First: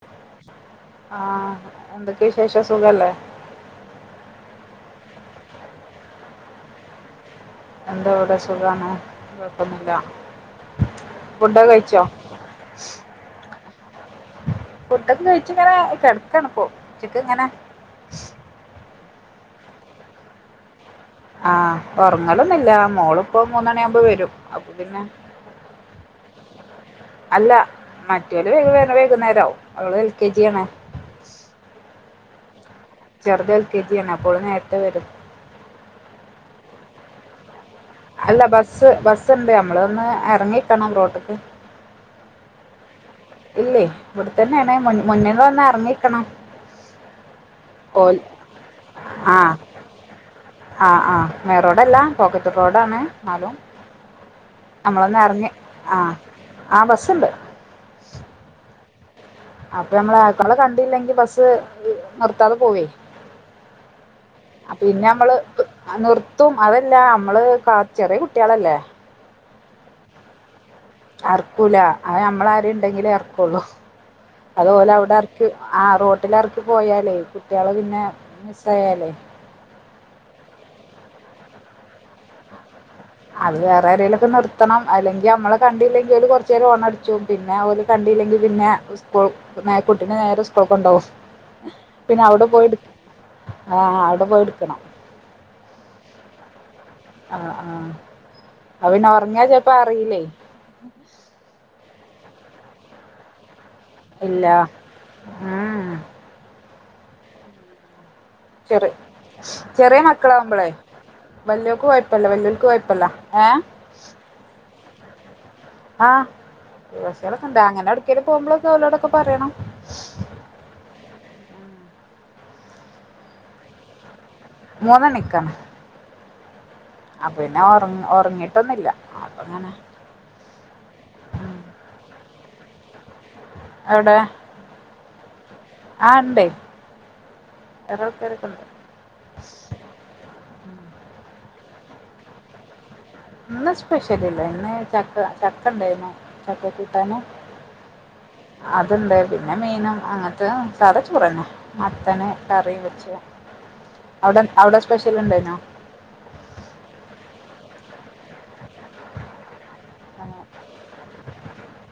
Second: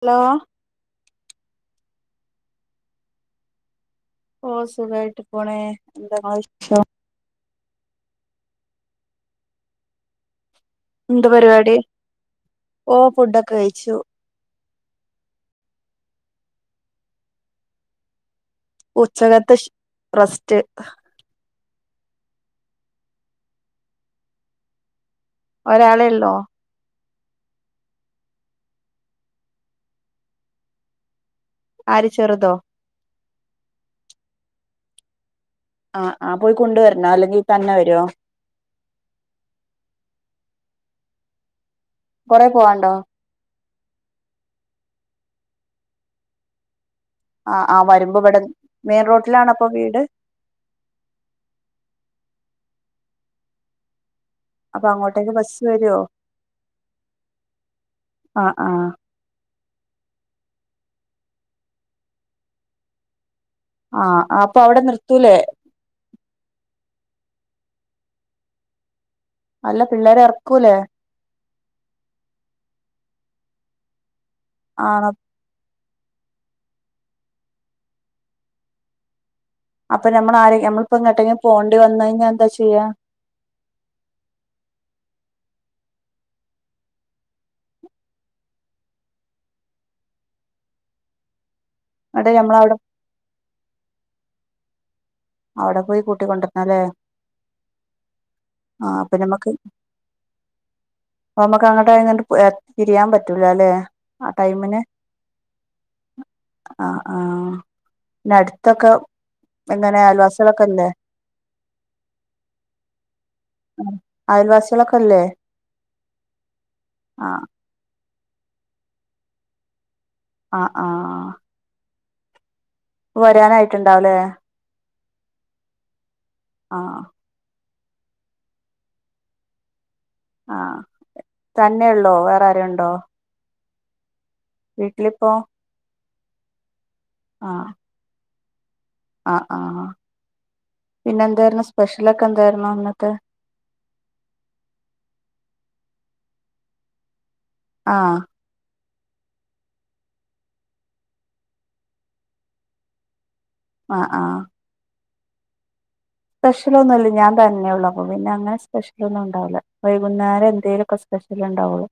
Hello ആഹ് എന്തൊക്കെ വിശേഷം സുഖല്ലേ ഓ സുഖായിട്ട് പോണ് എന്താ ഇങ്ങളെ [unintelligible] എന്താ ഇവിടെ സുഖാണ് കൊഴപ്പൊന്നില്ല എന്ത പരിപാടി ഓ ഫുഡൊക്കെ കഴിച്ചു ഫുഡൊക്കെ കഴിച്ച് ഇങ്ങനെ കെടക്കാണു ഇപോ ഉച്ചക്ക് ഇങ്ങനെ ഉച്ചകത്തെ റസ്റ്റ് ആഹ് ഉറങ്ങലൊന്നില്ല മോളിപ്പോ മൂന്നണി ആവുമ്പോൾ വരും അപ്പ പിന്നെ ഒരാളല്ലോ അല്ല മറ്റൊലെ വൈകുന്നേരവും അവള് എൽ കെ ജി ആണ മരി ചെറുതോ ചെറുത എൽ കെ ജി യാണ് അപ്പോള് നേരത്തെ വരും ആ ആ പോയി കൊണ്ടുവരണം അല്ലെങ്കിൽ തന്നെ വരുവോ അല്ല ബസ്സ് ബസ് ഉണ്ട് നമ്മളൊന്ന് ഇറങ്ങി നിക്കണുറോട്ടക്ക് കൊറെ പോവാണ്ടോ ഇല്ലേ ഇവിടെത്തന്നെയണ മുന്നിൽ വന്ന ഇറങ്ങിക്കണം ആ ആ വരുമ്പ് ഓൽ ഇവിടെ മെയിൻ ആഹ് റോഡിലാണപ്പൊ വീട് ആഹ് ആമെയിൻ റോഡല്ല പോക്കറ്റ് റോഡ ആാണ് ന്നാലും അപ്പൊ അങ്ങോട്ടേക്ക് നമ്മളൊന്നറിഞ് ബസ് വരുവോ ആഹ് ആഹ് ബസ്സുണ്ട് ആ ആ അപ്പൊ നമ്മൾ അക്കാള കണ്ടല്ലെങ്കി ബസ് നിർത്താതെ പോവേ ആ അപ്പൊ അവിടെ പിന്നെ നിർത്തൂലേ നമ്മള് നിർത്തും അത അല്ല നമ്മള് കാ ചെറിയ കുട്ടികളല്ലേ അല്ല പിള്ളേരെ ഇറക്കൂല്ല ആർക്കൂല അത് നമ്മള ആര ഉണ്ടെങ്കിലേ ഇറക്കുള്ളൂ അതുപോലെ ആണോ അവിടെ എർക്ക് ആഹ് റോട്ടിൽ ഇറക്കി പോയാലേ കുട്ടികള് പിന്നെ മിസ്സയാലേ അപ്പൊ നമ്മൾ ആര നമ്മളിപ്പോങ്ങട്ടും പോകണ്ടി വന്ന കഴിഞ്ഞാ എന്താ ചെയ്യാ അത് വേറെരയിലൊക്കെ നിർത്തണം അല്ലെങ്കിമ്മള് കണ്ടില്ലെങ്കിൽ കൊറച്ച നേര് ഓണ അടിച്ചും പിന്നെ കണ്ട ല്ലെങ്കിൽ പിന്നെകൂൾ കുട്ടിനെ നേരെ സ്കൂൾക്കെകോണ്ടോവും പിന്നെ എന്നിട്ട് അവിടെ നമ്മളവിടെ പോയിടു ആഹ് അവിടെ പോയി എടുക്കണം അവിടെ പോയി കൂട്ടിക്കൊണ്ടിരനം പറയ ആഹ് ആഹ് ആഹ് അപ്പൊ നമ്മക്ക് അഹ് പ്പ നമ്മക്ക് അങ്ങോട്ട ആഹ് തിരിയാൻ പറ്റൂല അല്ലേ ആ ടൈമിന് ഇല്ല ഏഹ് ഉം ആഹ് ആഹ് പിന്നെ ചെറി അടുത്തൊക്കെ എങ്ങനെ ആയൽവാസികളൊക്കെ ഇല്ലേ വല്ല്യോയക്ക് കുഴപ്പല്ല വല്ല്യോയുക്ക് കുഴപ്പല്ല ഏഹ് അയൽവാസികളൊക്കെ ഇല്ലേ ആഹ ആ അയൽവാസികൾ ഒക്കെ ണ്ട് അങ്ങനെടു ഔഡ്ക്കേലും പോകുമ്പോളൊക്കെ ഓലോടൊക്കെ പറയണം ആഹ് ആഹ് വരാനായിട്ടുണ്ടാവലേ മൂന്നണിക്കാണ് ആ അപ്പ പിന്നെ ഉറ ഉറങ്ങിട്ടൊന്നില്ല അപ്പങ്ങനെ ആഹ് തന്നെയള്ളോ വേറെ ആരേം ഉണ്ടോ അവിടെ വീട്ടിലിപ്പോ ആ ഉണ്ടേ [unintelligible] പേരൊക്കെ ഉണ്ട് ആഹ് ആഹ് പിന്നെ എന്തായിരുന്നു സ്പെഷ്യലൊക്കെ എന്തായിരുന്നു ഇന്നത്തെ- ഇന്ന് സ്പെഷ്യൽ ഇല്ല ഇന്ന് ചക്ക ചക്കണ്ടാരുന്നു ചക്കകൂട്ടാന് ആഹ് അതുണ്ട് പിന്നെ മീനും അങ്ങൻത്തെ സാത ചോറെന്നെ മത്തന് കറി വെച്ച് ആ അവടെ അവടെ സ്പെഷ് ൽ ണ്ടാ യിനോ സ്പെഷ്യലൊന്നുല്ല ഞാൻ തന്നെള്ളൂ അപ്പ പിന്നെ അങ്ങനെ സ്പെഷ്യലൊന്നുണ്ടാവുല്ല വൈകുന്നേരം എന്തേലൊക്കെ സ്പെഷ്യല് ണ്ടാവോള്ളൂ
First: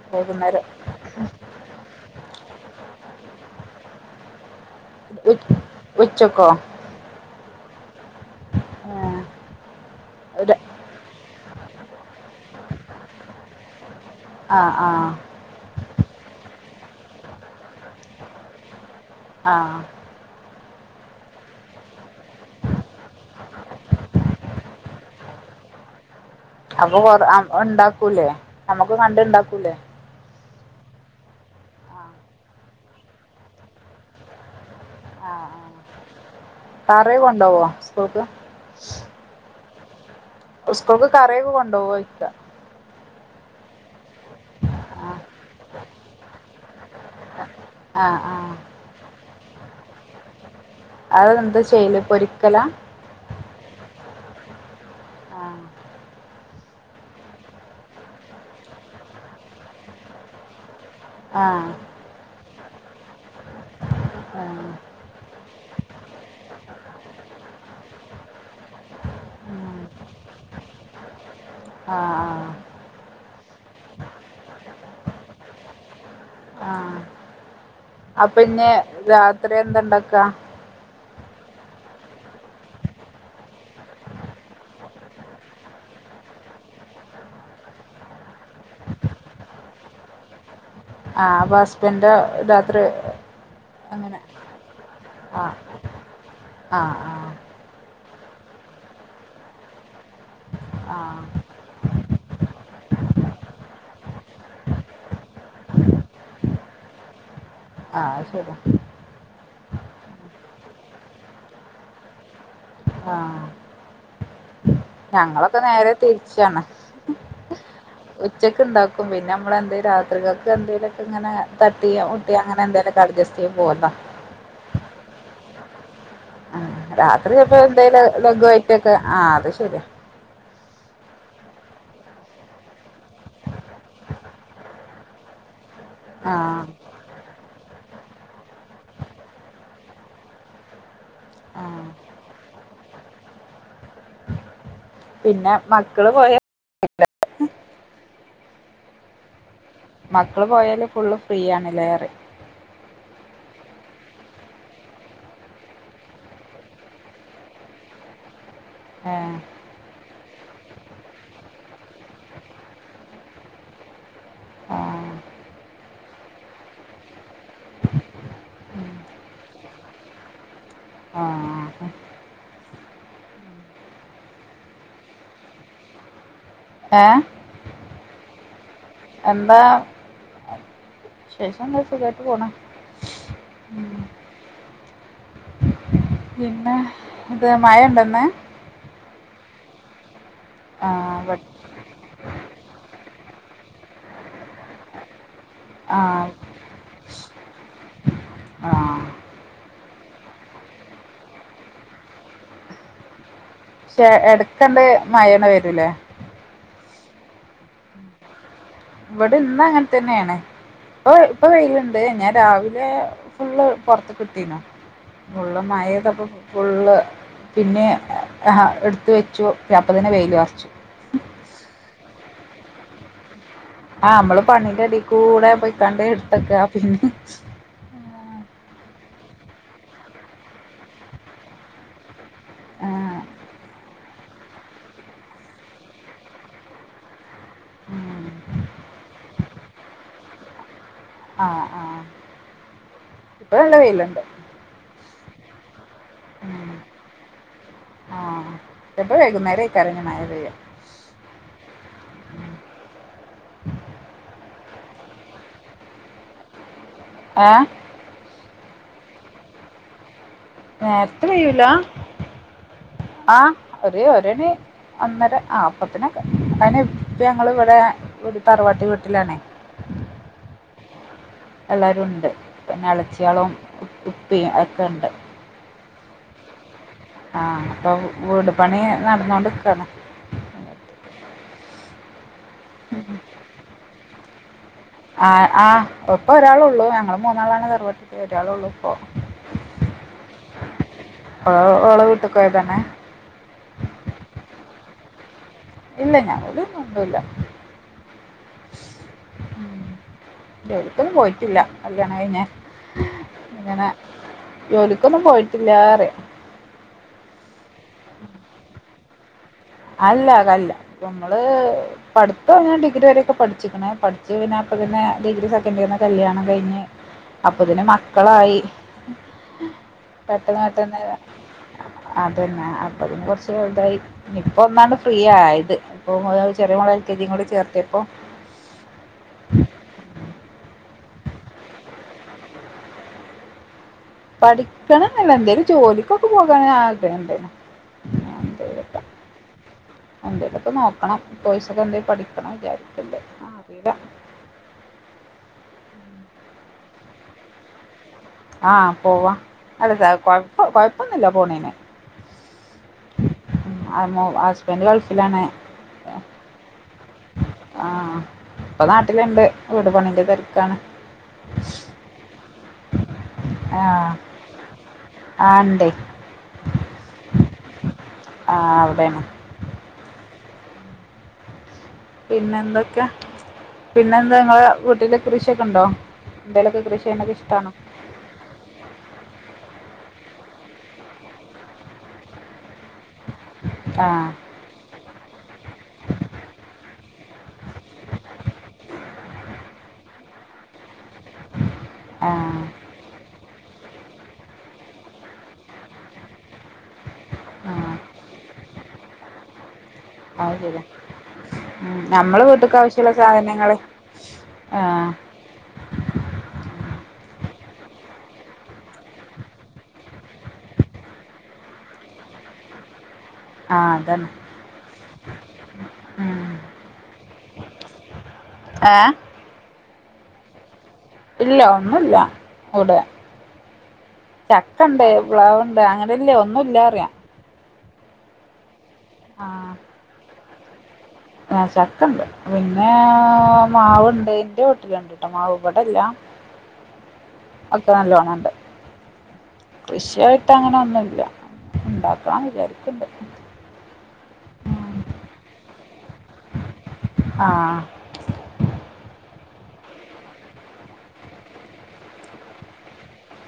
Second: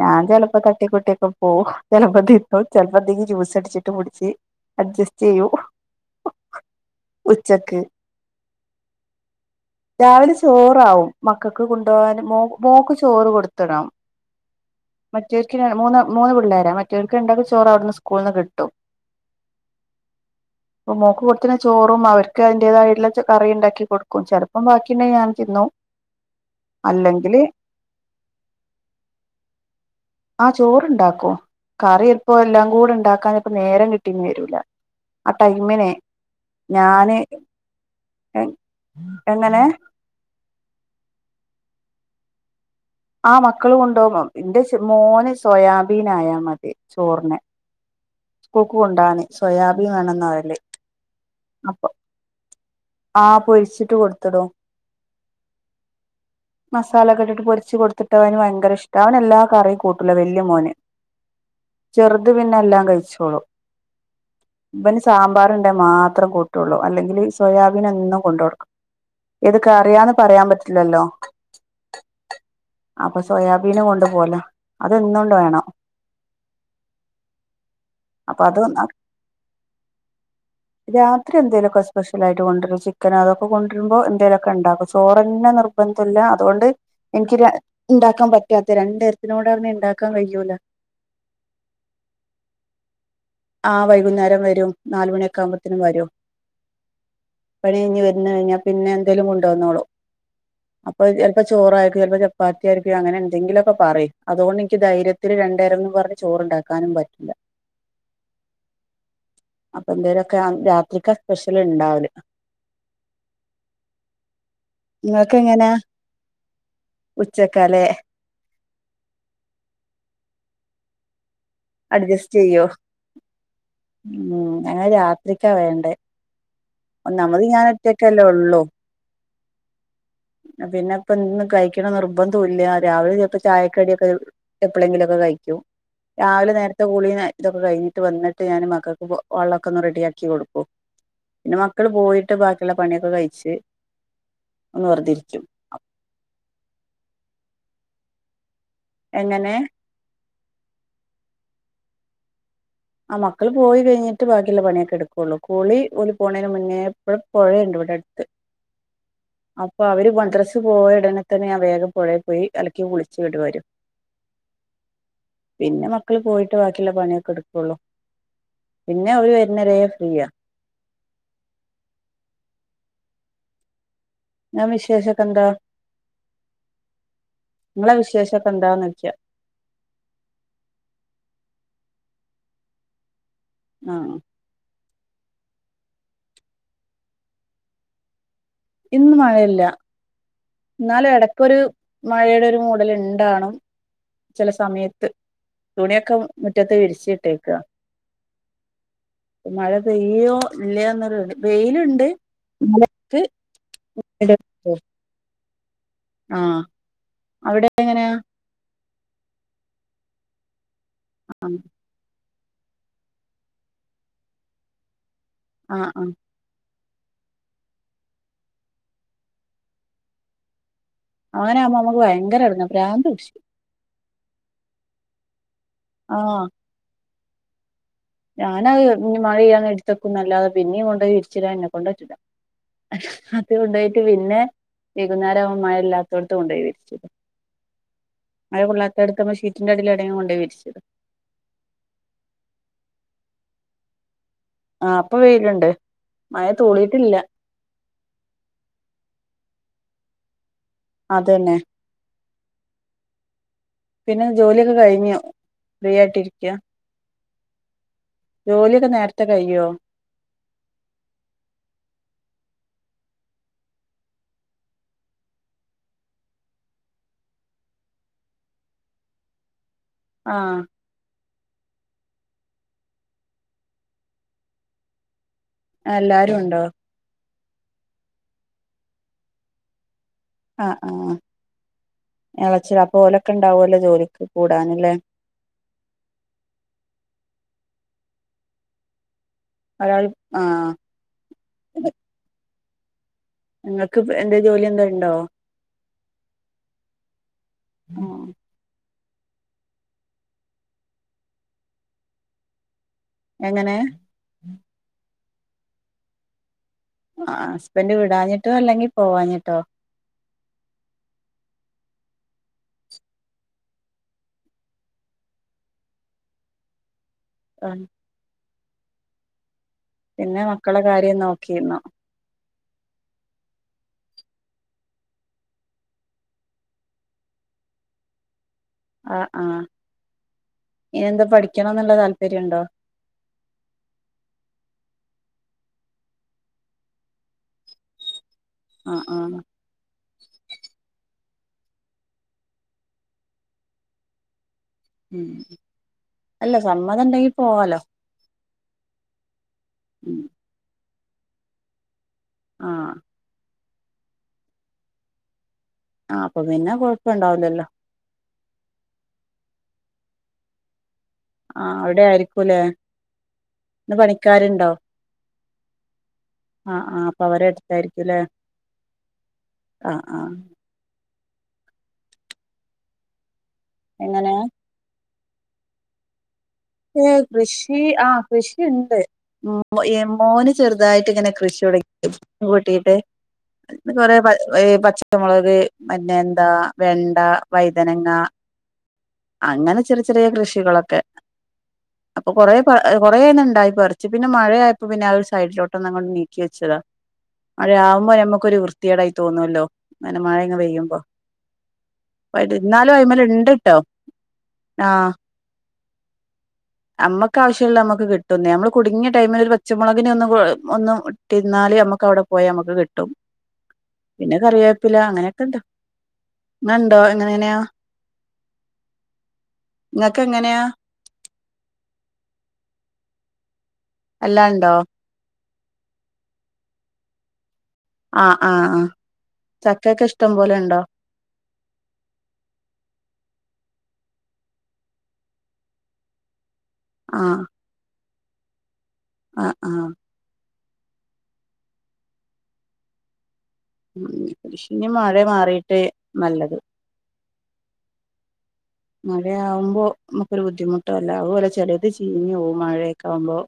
ഞാൻ ചെലപ്പോ വൈകുന്നേരം തട്ടിക്കൂട്ട്യൊക്കെ പോവും ചെലപ്പതിന്നും ചെലപ്പ ന്തേലുംജ്യൂസ് അടിച്ചിട്ട് കുടിച്ച് അഡ്ജസ്റ്റ് ഉ ചെയ്യും ഉച്ചക്കോ ഉച്ചക്ക് ആ രാവിലെ ചോറാവും മക്കക്ക് കൊണ്ടോവാന് മോ മോക്ക് ചോറ് കൊട്ത്തിടാം ആഹ് ആഹ് മറ്റോര്ക്ക് മൂന്ന് മൂന്ന് പിള്ളേരാ മ റ്റോൽക്ക് രണ്ടാക്ക് ചോറ് അവിടുന്ന് സ്കൂൾന്ന് കിട്ടും ആ അപ്പൊ മോക്ക് കൊടുത്തിന ചോറും അവര്ക്ക് അയിന്റേതായിട്ടുള്ള കറി ണ്ടാക്കി കൊട് ചെലപ്പം ബാക്കിണ്ടങ്കി ഞാൻ തിന്നും അപ്പൊ അല്ലെങ്കില് കൊറഉണ്ടാക്കൂലേ നമ്മുക്ക് കണ്ട് ഇണ്ടാക്കൂലേ ആ ചോറ്ണ്ടാക്കും ആഹ് കറിപ്പോ എല്ലാം കൂടെ ഉണ്ടാക്കാൻ ഇപ്പോ നേരം കിട്ടീന്ന് വരൂല ആ ആഹ് ടൈമിനെ ആഹ് കറി ഞാന് കൊണ്ടോവോ സ്കൂൾക്ക് ല്ല [unintelligible] കറിക്കെ കൊണ്ടോവോയ്ക്ക ആ മക്കൾ കൊണ്ടോ എന്റെ ആഹ് മോന് സോയാബീൻ ആയാ മതി ചോറിന് ആ ആ സ്കൂൾക്ക് കൊണ്ടാന് സോയാബീൻ വേണംന്ന് [inaudible] അതെന്താ അപ്പൊ ചെയ്യല് പൊരിക്കലാ ആ പൊരിച്ചിട്ട് കൊടുത്തടോ ആഹ് മസാലക്കെ ഇട്ടിട്ട് പൊരിച്ച് കൊടുത്തിട്ടവന് ഭയങ്കര ഇഷ്ട അവൻ എല്ലാ ക റിം കൂട്ടൂല വല്യ മോന് ആ ചെറുത് പിന്നെ എല്ലാം കഴിച്ചോളും ആഹ് ഇബന് സാമ്പാർ മാത്രം കൂട്ടുള്ളൂ അല്ലെങ്കിൽ സോയാബീ നന്നും കൊണ്ടോടുക്കണം ഇതൊക്കെ ഉം അറിയാന്ന് പറയാൻ പറ്റില്ലല്ലോ ആഹ് അപ്പൊ സോയാബീന കൊണ്ട് പോല അതന്നും വേണം ആ അപ്പ അപ്പൊ ഞ്ഞ് അത് രാത്രി എന്താണ്ടാക്കാ കൊണ്ടോർമ്പം ചിക്കനദക്കേകൊണ്ടേ ർമ്പം എന്തേലൊക്കെണ്ടക്കും ചോറന്നെ നിർബന്ധല്ലാ അതോണ്ട് ഇൻകി കിട്ടും ഉണ്ടാക്കാൻ പറ്റാത്ത രണ്ടത്തിനോട് ഉണ്ടാക്കാൻ കഴിയൂല ആ അപ്പൊ ഹസ്ബൻന്റെ രാത്രി ആ അങ്ങനെ വൈകുന്നേരം വരും നാലുമണിയൊക്കെ ആഹ് ആവുമ്പോത്തനും വരും ആഹ് ആഹ് പണ കഴഞ്ഞഞ് വര കഴിഞ്ഞാൽ പിന്നെ എന്തേലും കൊണ്ടോന്നോളുംഅപ്പ ആഹ് ചെലപ്പോ ചോറാക്കും ചെൽപ്പോ ചപ്പാത്തി [unintelligible] അങ്ങനെന്തെങ്കിലൊക്കെ പറയും അതുകൊണ്ട് എനിക്ക് ധൈര്യത്തി രണ്ടേരം എന്ന് പറഞ്ഞ ചോറുണ്ടാക്കും ക്കാനും പറ്റില്ല ആ ശരി അപ്പൊ എന്തേലുംക്കെ രാത്രിക്കാ സ്പെഷ്യല് ഇണ്ടാവല് ആ നിങ്ങൾക്ക് ഞങ്ങളൊക്കെ എങ്ങനെയാ നേരെ തിരിച്ചാണ് ഉച്ചക്കാലേ ഉച്ച ഒക്കെ ഉണ്ടാക്കും പിന്നെ നമ്മളെന്തിലും രാത്രി കക്ക് എന്തേലുമൊക്കെ ഇങ്ങനെ തട്ടി ഒട്ടി അഡ്ജസ്റ്റ് അങ്ങനെ ചെയ്യോ എന്തേലുമക്കെ അഡ്ജസ്റ്റ് ചൈത് പോന്നതാ ഉം ഞങ്ങള് രാത്രിക്കാ വേണ്ടേ രാത്രി ഒന്നാമത് ചെൽപ്പം ഞാൻ എന്തേലും ഒറ്റക്കല്ലേ ഉള്ളൂ ലഘുവായിട്ടൊക്കെ ആ അത് ശെരിയാ പിന്നെ ഇപ്പ ഇന്ന് കഴിക്കണ നിർബന്ധംല്ല രാവിലെ ചപ്പോ ചായക്കടിയൊക്കെ എപ്പോഴെങ്കിലുംക്കെ കഴിക്കും ആ രാവിലെ നേരത്തെ കൂളി ഇതൊക്കെ കഴിഞ്ഞിട്ട് വന്നിട്ട് ഞാൻ മക്കൾക്ക് വള്ളമൊക്കെ ഒന്ന് റെഡിയാക്കി കൊടുക്കും പിന്നെ മ ആ [unintelligible] എങ്ങനെ മക്കള് പോയല് ഫുള്ള് ഫ്രീ ആണ്ല്ലേ റെ ആ മക്കള് പോയി കഴിഞ്ഞിട്ട് ബാക്കില്ല പണിയൊക്കെ എടുക്കൊള്ളൂ കുളി ഓല് പോണന് മുന്നേ എപ്പഴും പൊഴയിണ്ട് ഇവിടെ അടുത്ത് ഏ അപ്പൊ അവര് പ മദ്റസ് പോയ ഉടനെ തന്നെ ഞാൻ വേഗം പോഴേ പോയി അലക്കി കുളിച്ച് ഇങ്ങട്ട് വരും ആ പിന്നെ മക്കള് പോയിട്ട് ബാക്കില്ല പണിയൊക്കെ എടുക് കൊള്ളു ഉം. പിന്നെ ഒരു വരുന്നവരെ ഫ്രീയ ആഹ ഞാൻ വിശേഷക്കെന്താ ഏ നിങ്ങളെ വിശേഷൊക്കെന്താന്ന് എന്താ വിശേഷങ്ങനെ സുഖായിട്ട് പോണ് ആഹ പിന്നെ ഇത് മഴ ഇണ്ടോ ഇന്ന് ഇന്ന് മഴയില്ല ആ ഇന്നാലും ഇവിടെ- എടക്കൊരു മഴയുടെ ഒരു മൂടല് ഇണ്ടാണും ചെല സമയത്ത് ആ തുണിയൊക്കെ മുറ്റത്ത് വിരിച്ചിട്ടേക്കാ ആ മഴ പെയ്യോ ഇല്ലേ ന്നൊരു വെയില്ണ്ട് മക്ക് പക്ഷെ എടക്കണ്ട് മഴണ്ട് വരുല്ലേ ആഹ അവടക്കെ എങ്ങനാ ഇവടെ ഇന്ന് അങ്ങനെ തന്നെയാണ് ഇപ്പൊ ഇപ്പൊ വെയില്ണ്ട് ഞാൻ രാവിലെ ഫുള്ള് പൊർത്ത്കിട്ടീനു ഫുള്ളും ആഹ് ആഹ് മഴതപ്പോ ഫുള്ള് പിന്നെ ആ എടുത്ത് വെച്ചു അപ്പത്തന്നെ വെയിലും അർച്ചു അങ്ങനാവുമ്പോ നമ്മക്ക് ഭയങ്കര എടുങ്ങേ ഭ്രാന്ത് പിടിച്ചും ആഹ് നമ്മള് പണിന്റെ എടികൂടെ പോയിക്കാണ്ട് എടുത്തക്കാ പിന്നിം ഞാന അഹ് മഴപെയ്യാ നേരത്ത് എടുത്തക്കുംന്നല്ലാതെ പിന്നിം കൊണ്ടോയി വിരിച്ചിടാൻ എന്നെ കൊണ്ട് കജുല ആഹ് അത് കൊണ്ടോയിട്ട് പിന്നെ വൈകുന്നേരവു മഴല്ലാത്തോട്ത്ത് കൊണ്ടോയി വിരിച്ചിടും ഉം അയല് കൊള്ളാതോട്ത്ത് നമ്മള് ഷീറ്റിന്റെ അടിയിലൊടെങ്കിലും കൊണ്ടേയി വിരിച്ചിടും ഇപ്പ നല്ല വെയിലുണ്ട് ആഹ ഇപ്പ വെയില്ണ്ട് മഴ ഉം തൂളിയിട്ടില്ല ചെലപ്പം വൈകുന്നേരെക്കാരം മഴ പെയ്യാ അതന്നെ പിന്നെ ജോലിയൊക്കെ കഴിഞ്ഞു ഫ്രീ ആയിട്ട് രിക്കാ ഏ ജോലിയൊക്കെ നേരത്തെ കയ്യോ നേരത്തെ കയ്യൂല ആ ഒര് ഒരണി ഒന്നര ആ അപ്പത്തിനൊക്കെ അയിന് ഇപ്പ ഞങ്ങള് വടെ തറവാട്ട് വീട്ടിലാണ് ആഹ ല്ലാരുണ്ട് പിന്നെ എളച്ചേള്ളും ഉപ്പി ഒക്കെ ഇണ്ട് എല്ലാരും ഉണ്ടോ ആഹ അപ്പൊ വീട് പണി നടന്നോണ്ട്ക്കാണ് ആആ എളച്ചി അപോലൊക്കെ ഇണ്ടാവല്ലോ ജോലിക്ക് കൂടു ആ ആ ഇപ്പൊ ഒരാളൊള്ളൂ ഞങ്ങള് മൂന്നാളാണ് തറപട്ടില് ഒരാളൊള്ളു ഇപ്പം ഒരാൾ ആഹ ഓ ഓള് വീട്ട്കോയതാണ് നിങ്ങൾക്ക് എന്തേ ജോലി എന്തേ ഇണ്ടോ ഇല്ല ഞങ്ങൾ ത് ഒന്നുല്ല ആഹ് എവ്ടുത്തും പോയിട്ടില്ല കല്യാണം കഴിഞ്ഞേ എങ്ങനെ ഇങ്ങനെ ജോലിക്കൊന്നും പോയിട്ടില്ലാറെ ആഹ് ഹസ്ബൻഡ് വിടാഞ്ഞിട്ടോ അല്ലെങ്കിൽ പോവാഞ്ഞിട്ടോ അല്ല കല്ലാ പ്പൊ മ്മള് പഠിത്തം ഞാൻ ഡിഗ്രി വരെയൊക്കെ പഠിച്ചിക്ക്ണ് പഠിച്ച് പിന്ന അപ്പം പിന്നെ ഡിഗ്രി സെക്കന്റിയറിന് കല്യാണം കഴിഞ്ഞ് അപ്പൊത്തിന് ആഹ് മക്കളായി പിന്നെ പെട്ടെന്ന് മക്കളെ പറ്റന്ന കാര്യം നോക്കിയിരുന്നോ [unintelligible] അതന്നെ അപ്പതും കുറച്ച് വലുതായി ഇപ്പൊ ഒന്നാണ് ഫ്രീ ആയത് ഇപ്പൊ ചെറിയ മോളെ എൽ കെ ജിയും കൂടി ചേർത്തപ്പൊ ആഹ് ആഹ് ഇനിന്താ പഠിക്കണംന്ന് വല്ല താല്പര്യണ്ടോ പഠിക്കണം എന്നല്ല എന്തേലും ജോലിക്കൊക്കെ പോകാൻ ആഗ്രഹണ്ട് ആഹ് ആഹ് എന്തേലൊക്കെ നോക്കണം കോയ്സക്കെ എന്തേലും പഠിക്കണം വിചാരിക്കണ്ട് ആ അറിയില്ല ഉം അല്ല സമ്മതം ഉണ്ടെങ്കിൽ പോവാലോ ആഹ് പോവാ അല്ല ഉം കൊഴപ്പ കൊഴപ്പൊന്നൂല്ല പോണേന് ആഹ് [unintelligible] ഹസ്ബൻഡ് ഗൾഫിലാണ് ആഹ് അപ്പൊ പിന്നെ കൊഴപ്പണ്ടാവൂലല്ലോ ആഹ് ഇപ്പൊ നാട്ടിലുണ്ട് വീട് പണിന്റെ തിരക്കാണ് ആഹ് അവിടെ ആയിരിക്കൂല്ലേ ഇന്ന് ആഹ് പണിക്കാരുണ്ടോ ആഹ് ഇണ്ടേ ആഹ് ആഹ് അപ്പൊ അവരെട് അതായിരിക്കുംല്ലേ ആഹ് അവിടെയാണ് ആഹ് ആഹ് പിന്നെ എന്തൊക്കെ പിന്നെ എങ്ങനെ എന്താ ങ്ങളെ വീട്ടിലെ കൃശിയൊക്കെ ഉണ്ടോ എന്തേലൊക്കെ കൃഷി ഏയ് ചെയ്യണൊക്കെ ഇഷ്ടാണോ കൃഷി ആഹ് കൃഷിണ്ട് മോന് ചെറുതായിട്ട് ഇങ്ങനെ കൃഷി [unintelligible] കൂട്ടീട്ട് റെ [unintelligible] ആഹ് പ പച ചമുളക് പിന്നെ എന്താ വെണ്ട വൈതനങ്ങ അങ്ങനെ ചെറിയ ചെറിയ കൃഷികളൊക്കെ അപ്പൊ കൊറെ ആഹ് കൊറെന്നെ ഇണ്ടായി റിച്ച് പിന്നെ മഴയപ്പോ പിന്നെ ആ ഒരു സൈഡിലോട്ടൊന്നങ്ങ് നീക്കി വെച്ചതാ ആഹ് ഴയാവുമ്പോ നമ്മക്കൊരു വൃത്തിയേടായി തോന്നുവല്ലോ മന മഴ അത് ഇങ്ങ് ശരി പെയ്യുമ്പോ ഉം നമ്മളെ വീട്ട്ക്ക് ഇന്നാലും ആവശ്യള്ള അയ്മേല് സാധനങ്ങള് ഇണ്ടിട്ടോ ആഹ് നമ്മക്ക് ആവശ്യമുള്ള നമ്മക്ക് കിട്ടുന്നേ നമ്മള് കുടുങ്ങിയ ടൈമിൽ ഒരു പച്ചമുളകിനെ ഒന്ന് ഒന്ന് ഇട്ടിരുന്നാലേ നമുക്ക് അവിടെ പോയാ നമുക്ക് കിട്ടും ആഹ് അതാണ് പിന്നെ കറിവേപ്പില അങ്ങനെയൊക്കെണ്ട് ഉം ഇങ്ങണ്ടോ എങ്ങനെനെയാ [inaudible] ഏ ങ്ങക്ക് എങ്ങനെയാ ഇല്ല ഒന്നുമില്ല ഇവിടെ എല്ലാണ്ടോ ചക്കണ്ട് പ്ലാവ്ണ്ട് അങ്ങനെയല്ലേ ഒന്നും ഇല്ല അറിയാം ആഹ് ആഹ് ആഹ് ചക്കൊക്കെ ഇഷ്ടം പോലെ ഉണ്ടോ ചക്ക ഉണ്ട് പിന്നെ മാവ്ണ്ട് എന്റെ വീട്ടിലുണ്ട്ട്ടോ മാവ് ഇവിടെല്ല ആഹ് ഒക്കെ നല്ലോണം ഇണ്ട് ആഹ് ആഹ് പ്പ അങ്ങനെ ഒന്നൂല്ല ഉണ്ടാക്കാന്ന് വിചാരിക്കണ്ട് ഉം [unintelligible] ഇനി മഴ മാറിയിട്ട് നല്ലത് ആഹ് മഴയാവുമ്പോ നമുക്കൊരു ബുദ്ധിമുട്ട ല്ല അതുപോലെ ചെലത് ചീഞ്ഞോവും മഴയൊക്കാവുമ്പോ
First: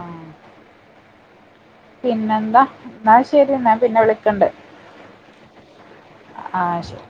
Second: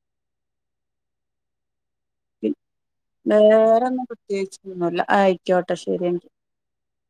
ആഹ് പിന്നെന്താ എന്നാ ശരി എന്നാ ഞാൻ പിന്നെ വേറൊന്നും വിളിക്കണ്ട് പ്രത്യേകിച്ചൊന്നുല്ല ആയിക്കോട്ടെ ശരി എങ്കി ആഹ് ശരി